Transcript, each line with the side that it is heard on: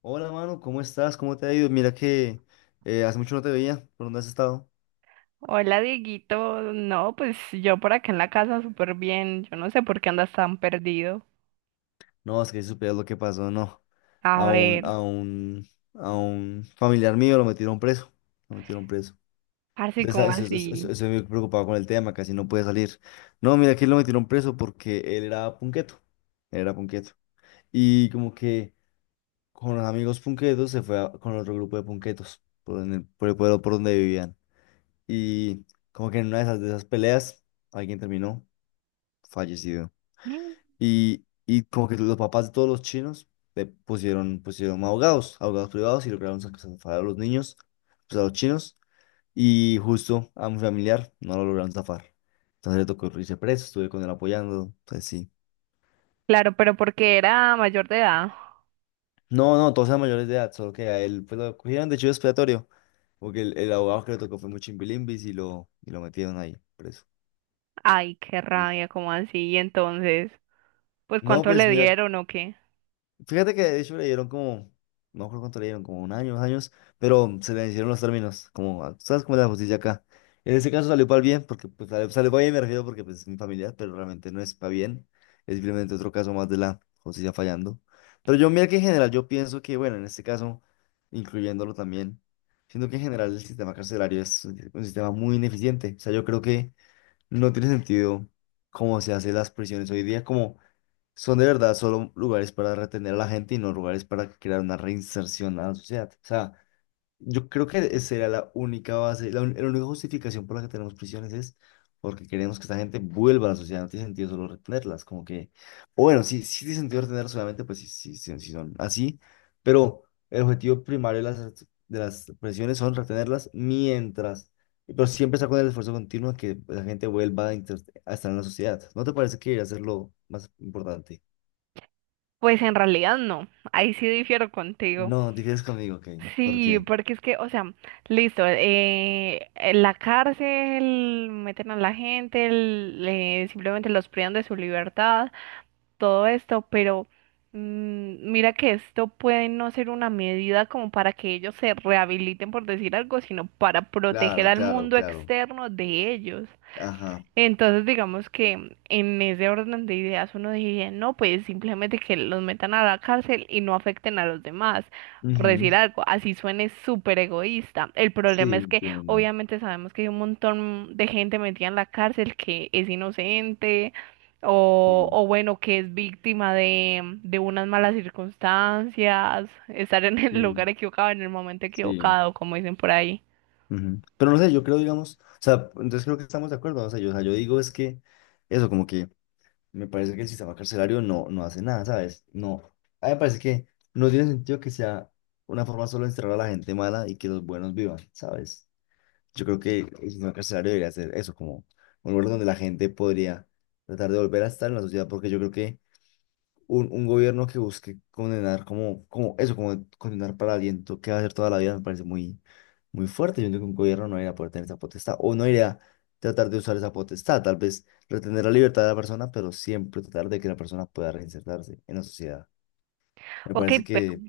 left: Hola, mano, ¿cómo estás? ¿Cómo te ha ido? Mira que hace mucho no te veía. ¿Por dónde has estado?
right: Hola, Dieguito. No, pues yo por acá en la casa súper bien. Yo no sé por qué andas tan perdido.
left: No, es que si supieras lo que pasó, no.
right: A
left: A un,
right: ver,
left: a un, a un familiar mío lo metieron preso. Lo metieron preso.
right: así como
left: Entonces,
right: así.
left: estoy muy preocupado con el tema, casi no puede salir. No, mira que lo metieron preso porque él era punqueto. Él era punqueto. Y como que con los amigos punquetos con otro grupo de punquetos por, por el pueblo por donde vivían. Y como que en una de esas peleas alguien terminó fallecido.
right: Mm.
left: Y como que los papás de todos los chinos pusieron, pusieron abogados, abogados privados y lograron zafar a los niños, pues a los chinos. Y justo a mi familiar no lo lograron zafar. Entonces le tocó irse preso, estuve con él apoyando. Entonces sí.
right: Claro, pero porque era mayor de edad.
left: No, no, todos eran mayores de edad, solo que a él pues, lo cogieron de chivo expiatorio. Porque el abogado que le tocó fue muy chimbilimbis y lo metieron ahí preso.
right: Ay, qué
left: Y-
right: rabia, como así. Y entonces, pues
left: No,
right: ¿cuánto
left: pues
right: le
left: mira,
right: dieron o qué?
left: fíjate que de hecho le dieron como, no recuerdo cuánto le dieron, como un año, dos años, pero se le hicieron los términos, como, ¿sabes cómo es la justicia acá? En ese caso salió para el bien, porque pues, sale salió para bien, me refiero porque pues, es mi familia, pero realmente no es para bien, es simplemente otro caso más de la justicia fallando. Pero yo, mira que en general, yo pienso que, bueno, en este caso, incluyéndolo también, siento que en general el sistema carcelario es un sistema muy ineficiente, o sea, yo creo que no tiene sentido cómo se hacen las prisiones hoy día, como son de verdad solo lugares para retener a la gente y no lugares para crear una reinserción a la sociedad. O sea, yo creo que esa era la única base, la única justificación por la que tenemos prisiones es porque queremos que esta gente vuelva a la sociedad. No tiene sentido solo retenerlas, como que, o bueno, sí, sí tiene sentido retenerlas, solamente pues sí, sí, sí, sí son así, pero el objetivo primario de las prisiones son retenerlas mientras, pero siempre está con el esfuerzo continuo de que la gente vuelva a, a estar en la sociedad. ¿No te parece que debería ser lo más importante?
right: Pues en realidad no. Ahí sí difiero contigo.
left: No, divides conmigo, ok. ¿Por
right: Sí,
left: qué?
right: porque es que, o sea, listo, en la cárcel meten a la gente, simplemente los privan de su libertad. Todo esto, pero mira que esto puede no ser una medida como para que ellos se rehabiliten, por decir algo, sino para proteger
left: Claro,
right: al
left: claro,
right: mundo
left: claro.
right: externo de ellos.
left: Ajá.
right: Entonces, digamos que en ese orden de ideas uno diría, no, pues simplemente que los metan a la cárcel y no afecten a los demás, por
left: Ujú.
right: decir algo, así suene súper egoísta. El
left: Sí,
right: problema es que
left: entiendo.
right: obviamente sabemos que hay un montón de gente metida en la cárcel que es inocente
left: Sí,
right: o bueno, que es víctima de unas malas circunstancias, estar en el lugar
left: sí,
right: equivocado, en el momento
left: sí.
right: equivocado, como dicen por ahí.
left: Ujú. Pero no sé, yo creo, digamos, o sea, entonces creo que estamos de acuerdo. O sea, yo digo es que eso, como que me parece que el sistema carcelario no, no hace nada, ¿sabes? No. A mí me parece que no tiene sentido que sea una forma solo de encerrar a la gente mala y que los buenos vivan, ¿sabes? Yo creo que el sistema carcelario debería ser eso, como un lugar donde la gente podría tratar de volver a estar en la sociedad, porque yo creo que un gobierno que busque condenar como, como eso, como condenar para aliento que va a hacer toda la vida, me parece muy, muy fuerte. Yo entiendo que un gobierno no iría a poder tener esa potestad o no iría a tratar de usar esa potestad. Tal vez retener la libertad de la persona, pero siempre tratar de que la persona pueda reinsertarse en la sociedad. Me
right: Ok,
left: parece
right: pero
left: que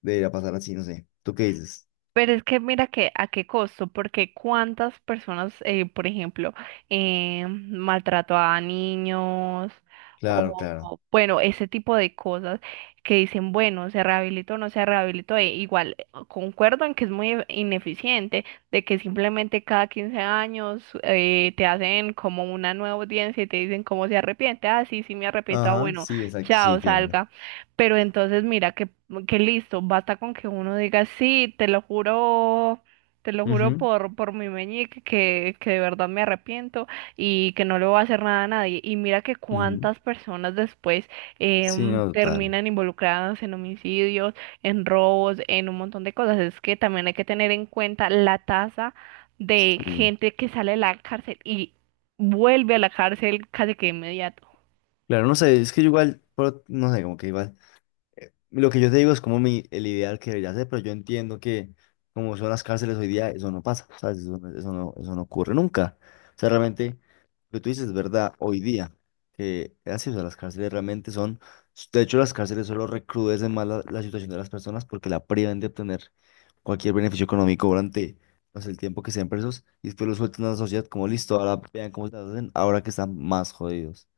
left: debería pasar así, no sé. ¿Tú qué dices?
right: Pero es que mira que a qué costo, porque cuántas personas, por ejemplo, maltrato a niños
left: Claro, claro.
right: o, bueno, ese tipo de cosas que dicen, bueno, se rehabilitó o no se rehabilitó, e igual concuerdo en que es muy ineficiente, de que simplemente cada 15 años te hacen como una nueva audiencia y te dicen cómo se arrepiente, ah, sí, sí me arrepiento, ah,
left: Ajá,
right: bueno,
left: sí, exacto, sí,
right: chao,
left: entiendo.
right: salga. Pero entonces mira que listo, basta con que uno diga, sí, te lo juro
left: Ujú,
right: por mi meñique que de verdad me arrepiento y que no le voy a hacer nada a nadie. Y mira que
left: ujú.
right: cuántas personas después
left: Sí, no, total.
right: terminan involucradas en homicidios, en robos, en un montón de cosas. Es que también hay que tener en cuenta la tasa de
left: Sí.
right: gente que sale de la cárcel y vuelve a la cárcel casi que de inmediato.
left: Claro, no sé, es que yo igual, pero no sé, como que igual. Lo que yo te digo es como el ideal que debería ser, pero yo entiendo que como son las cárceles hoy día, eso no pasa, ¿sabes? Eso, eso no ocurre nunca. O sea, realmente, lo que tú dices es verdad hoy día, que es así, o sea, las cárceles realmente son, de hecho, las cárceles solo recrudecen más la situación de las personas porque la privan de obtener cualquier beneficio económico durante, no sé, el tiempo que sean presos y después los sueltan a la sociedad como listo, ahora vean cómo se las hacen, ahora que están más jodidos.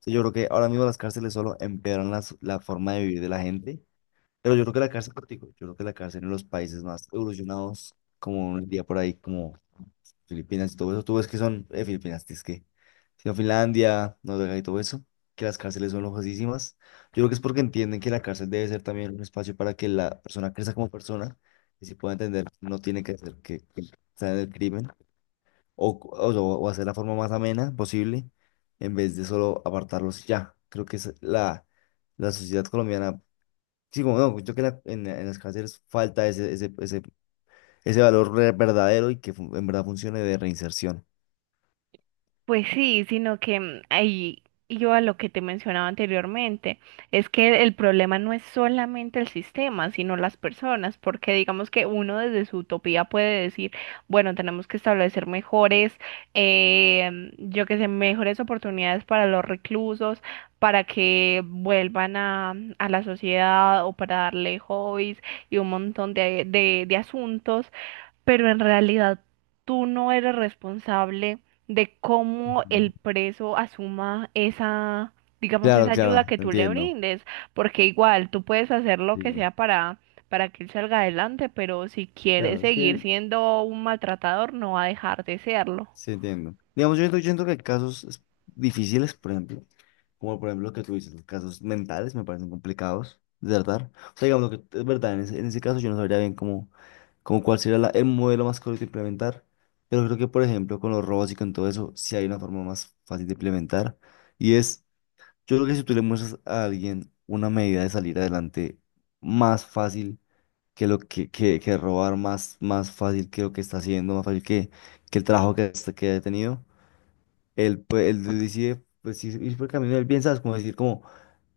left: O sea, yo creo que ahora mismo las cárceles solo empeoran la forma de vivir de la gente pero yo creo que la cárcel, como te digo, yo creo que la cárcel en los países más evolucionados, como un día por ahí, como Filipinas y todo eso, tú ves que son, Filipinas, es que, sino Finlandia, Noruega y todo eso, que las cárceles son lojosísimas. Yo creo que es porque entienden que la cárcel debe ser también un espacio para que la persona crezca como persona y se pueda entender, no tiene que hacer que sea del crimen o hacer la forma más amena posible en vez de solo apartarlos y ya. Creo que es la sociedad colombiana. Sí, como no, yo creo que en las cárceles falta ese valor verdadero y que en verdad funcione de reinserción.
right: Pues sí, sino que ahí yo a lo que te mencionaba anteriormente, es que el problema no es solamente el sistema, sino las personas, porque digamos que uno desde su utopía puede decir, bueno, tenemos que establecer mejores, yo qué sé, mejores oportunidades para los reclusos, para que vuelvan a la sociedad o para darle hobbies y un montón de de asuntos, pero en realidad tú no eres responsable de cómo
left: Ujú.
right: el preso asuma esa, digamos,
left: Claro,
right: esa ayuda
left: claro,
right: que tú le
left: entiendo.
right: brindes, porque igual tú puedes hacer lo que
left: Sí,
right: sea para que él salga adelante, pero si quiere
left: claro, es
right: seguir
left: que
right: siendo un maltratador, no va a dejar de serlo.
left: sí entiendo. Digamos, yo siento que hay casos difíciles, por ejemplo, como por ejemplo lo que tú dices, los casos mentales me parecen complicados de tratar. O sea, digamos, lo que es verdad, en ese caso yo no sabría bien cómo, cómo cuál sería el modelo más correcto de implementar, pero creo que, por ejemplo, con los robots y con todo eso, sí hay una forma más fácil de implementar, y es... Yo creo que si tú le muestras a alguien una medida de salir adelante más fácil que lo que, que robar, más, más fácil que lo que está haciendo, más fácil que el trabajo que, que ha tenido, él, pues, él decide pues, ir, ir por el camino del bien, ¿sabes? Como decir, como,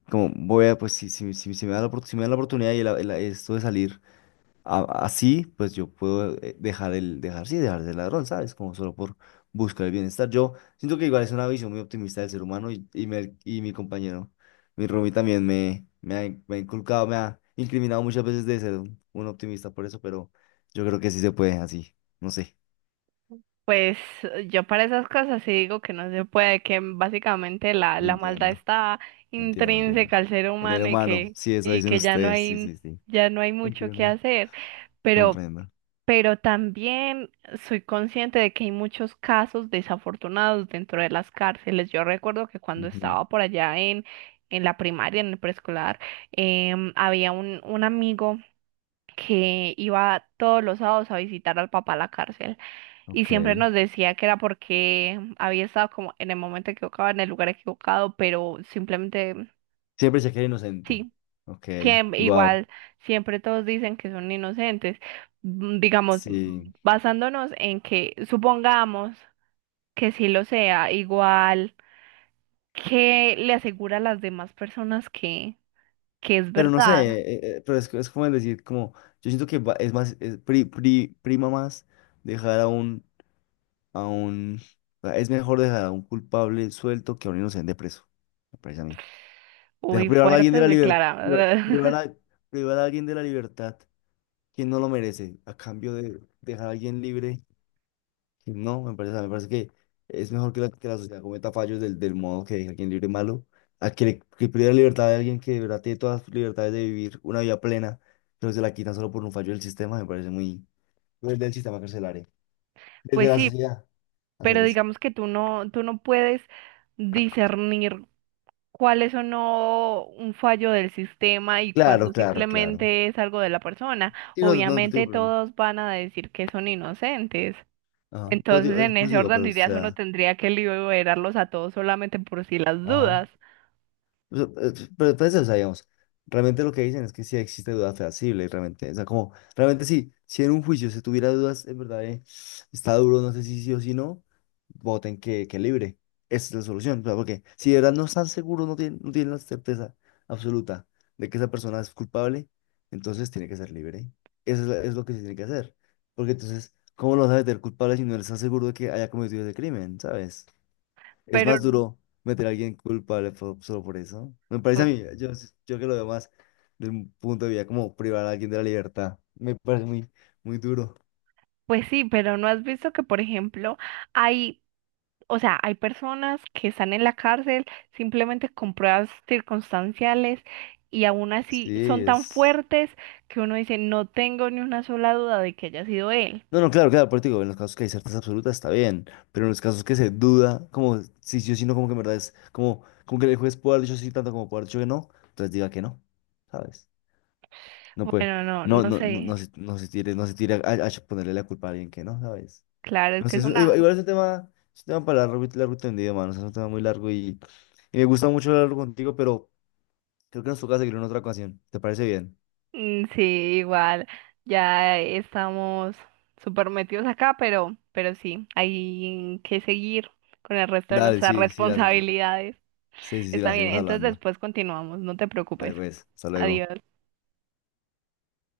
left: como voy a, pues si, si, si, si me da la, si me da la oportunidad y esto de salir así, pues yo puedo dejar el, dejar, sí, dejar de ser ladrón, ¿sabes? Como solo por buscar el bienestar. Yo siento que igual es una visión muy optimista del ser humano y, y mi compañero, mi Rumi también me ha, me ha inculcado, me ha incriminado muchas veces de ser un optimista por eso, pero yo creo que sí se puede así, no sé.
right: Pues yo para esas cosas sí digo que no se puede, que básicamente la maldad
left: Entiendo,
right: está
left: entiendo, entiendo.
right: intrínseca al ser
left: En el
right: humano
left: humano, sí, eso
right: y
left: dicen
right: que
left: ustedes, sí, sí, sí.
right: ya no hay mucho que
left: Entiendo,
right: hacer. Pero
left: comprendo.
right: pero también soy consciente de que hay muchos casos desafortunados dentro de las cárceles. Yo recuerdo que cuando
left: Ujú,
right: estaba por allá en la primaria, en el preescolar, había un amigo que iba todos los sábados a visitar al papá a la cárcel y siempre
left: ok.
right: nos decía que era porque había estado como en el momento equivocado, en el lugar equivocado, pero simplemente...
left: Siempre se quiere inocente.
right: Sí.
left: Ok, wow.
right: Igual siempre todos dicen que son inocentes. Digamos,
left: Sí.
right: basándonos en que supongamos que sí lo sea, igual que le asegura a las demás personas que es
left: Pero no sé,
right: verdad.
left: pero es como decir, como, yo siento que es más, prima más dejar a un, o sea, es mejor dejar a un culpable suelto que a un inocente preso, me parece a mí. Dejar
right: Uy,
left: privar a alguien de
right: fuertes
left: la libertad, privar,
right: declaradas.
left: privar a alguien de la libertad, quien no lo merece, a cambio de dejar a alguien libre no, me parece que es mejor que que la sociedad cometa fallos del modo que deja a quien libre malo, a que, que pierda libertad de alguien que de verdad tiene todas sus libertades de vivir una vida plena, pero se la quitan solo por un fallo del sistema, me parece muy... Desde el sistema carcelario, desde
right: Pues
left: la
right: sí,
left: sociedad, hacer
right: pero
left: eso.
right: digamos que tú no puedes discernir cuál es o no un fallo del sistema y
left: Claro,
right: cuándo
left: claro, claro.
right: simplemente es algo de la persona.
left: Sí, no, no, digo,
right: Obviamente
left: pero...
right: todos van a decir que son inocentes.
left: Ajá, pero
right: Entonces,
left: digo,
right: en ese
left: prosigo,
right: orden
left: pero
right: de
left: o
right: ideas uno
left: sea...
right: tendría que liberarlos a todos solamente por si las
left: Ajá.
right: dudas.
left: Pero, pero, pues, o sea, digamos, realmente lo que dicen es que sí existe duda fehacible, realmente. O sea, como, realmente sí, si en un juicio se tuviera dudas, en verdad, está duro, no sé si sí o si no, voten que libre. Esa es la solución, o sea, porque si de verdad no están seguros, no tienen, no tienen la certeza absoluta de que esa persona es culpable, entonces tiene que ser libre. Eso es, es lo que se tiene que hacer. Porque entonces, ¿cómo lo vas a meter culpable si no estás seguro de que haya cometido ese crimen, ¿sabes? Es
right: Pero,
left: más duro meter a alguien culpable solo por eso. Me parece a
right: pu-
left: mí, yo que lo veo más desde un punto de vista como privar a alguien de la libertad. Me parece muy, muy duro.
right: pues sí, pero ¿no has visto que, por ejemplo, hay... O sea, hay personas que están en la cárcel simplemente con pruebas circunstanciales y aún así
left: Sí,
right: son tan
left: es...
right: fuertes que uno dice, no tengo ni una sola duda de que haya sido él.
left: No, no, claro, claro, por eso te digo, en los casos que hay certeza absoluta está bien, pero en los casos que se duda, como si yo sí o si no, como que en verdad es como, como que el juez puede haber dicho sí tanto como puede haber dicho que no, entonces diga que no, ¿sabes? No puede,
right: Bueno, no,
left: no,
right: no
left: no, no,
right: sé.
left: no se, no se tire, a ponerle la culpa a alguien que no, ¿sabes?
right: Claro, es
left: No
right: que
left: sé,
right: es
left: es
right: una...
left: igual es un tema para largo, largo y tendido, mano. O sea, es un tema muy largo y me gusta mucho hablarlo contigo, pero creo que nos toca seguir en otra ocasión. ¿Te parece bien?
right: Sí, igual, ya estamos súper metidos acá, pero sí, hay que seguir con el resto de
left: Dale,
right: nuestras
left: sí, sí, sí,
right: responsabilidades.
left: sí, sí, sí,
right: Está
left: la
right: bien,
left: seguimos
right: entonces
left: hablando.
right: después continuamos, no te
left: Dale,
right: preocupes.
left: pues, hasta luego.
right: Adiós.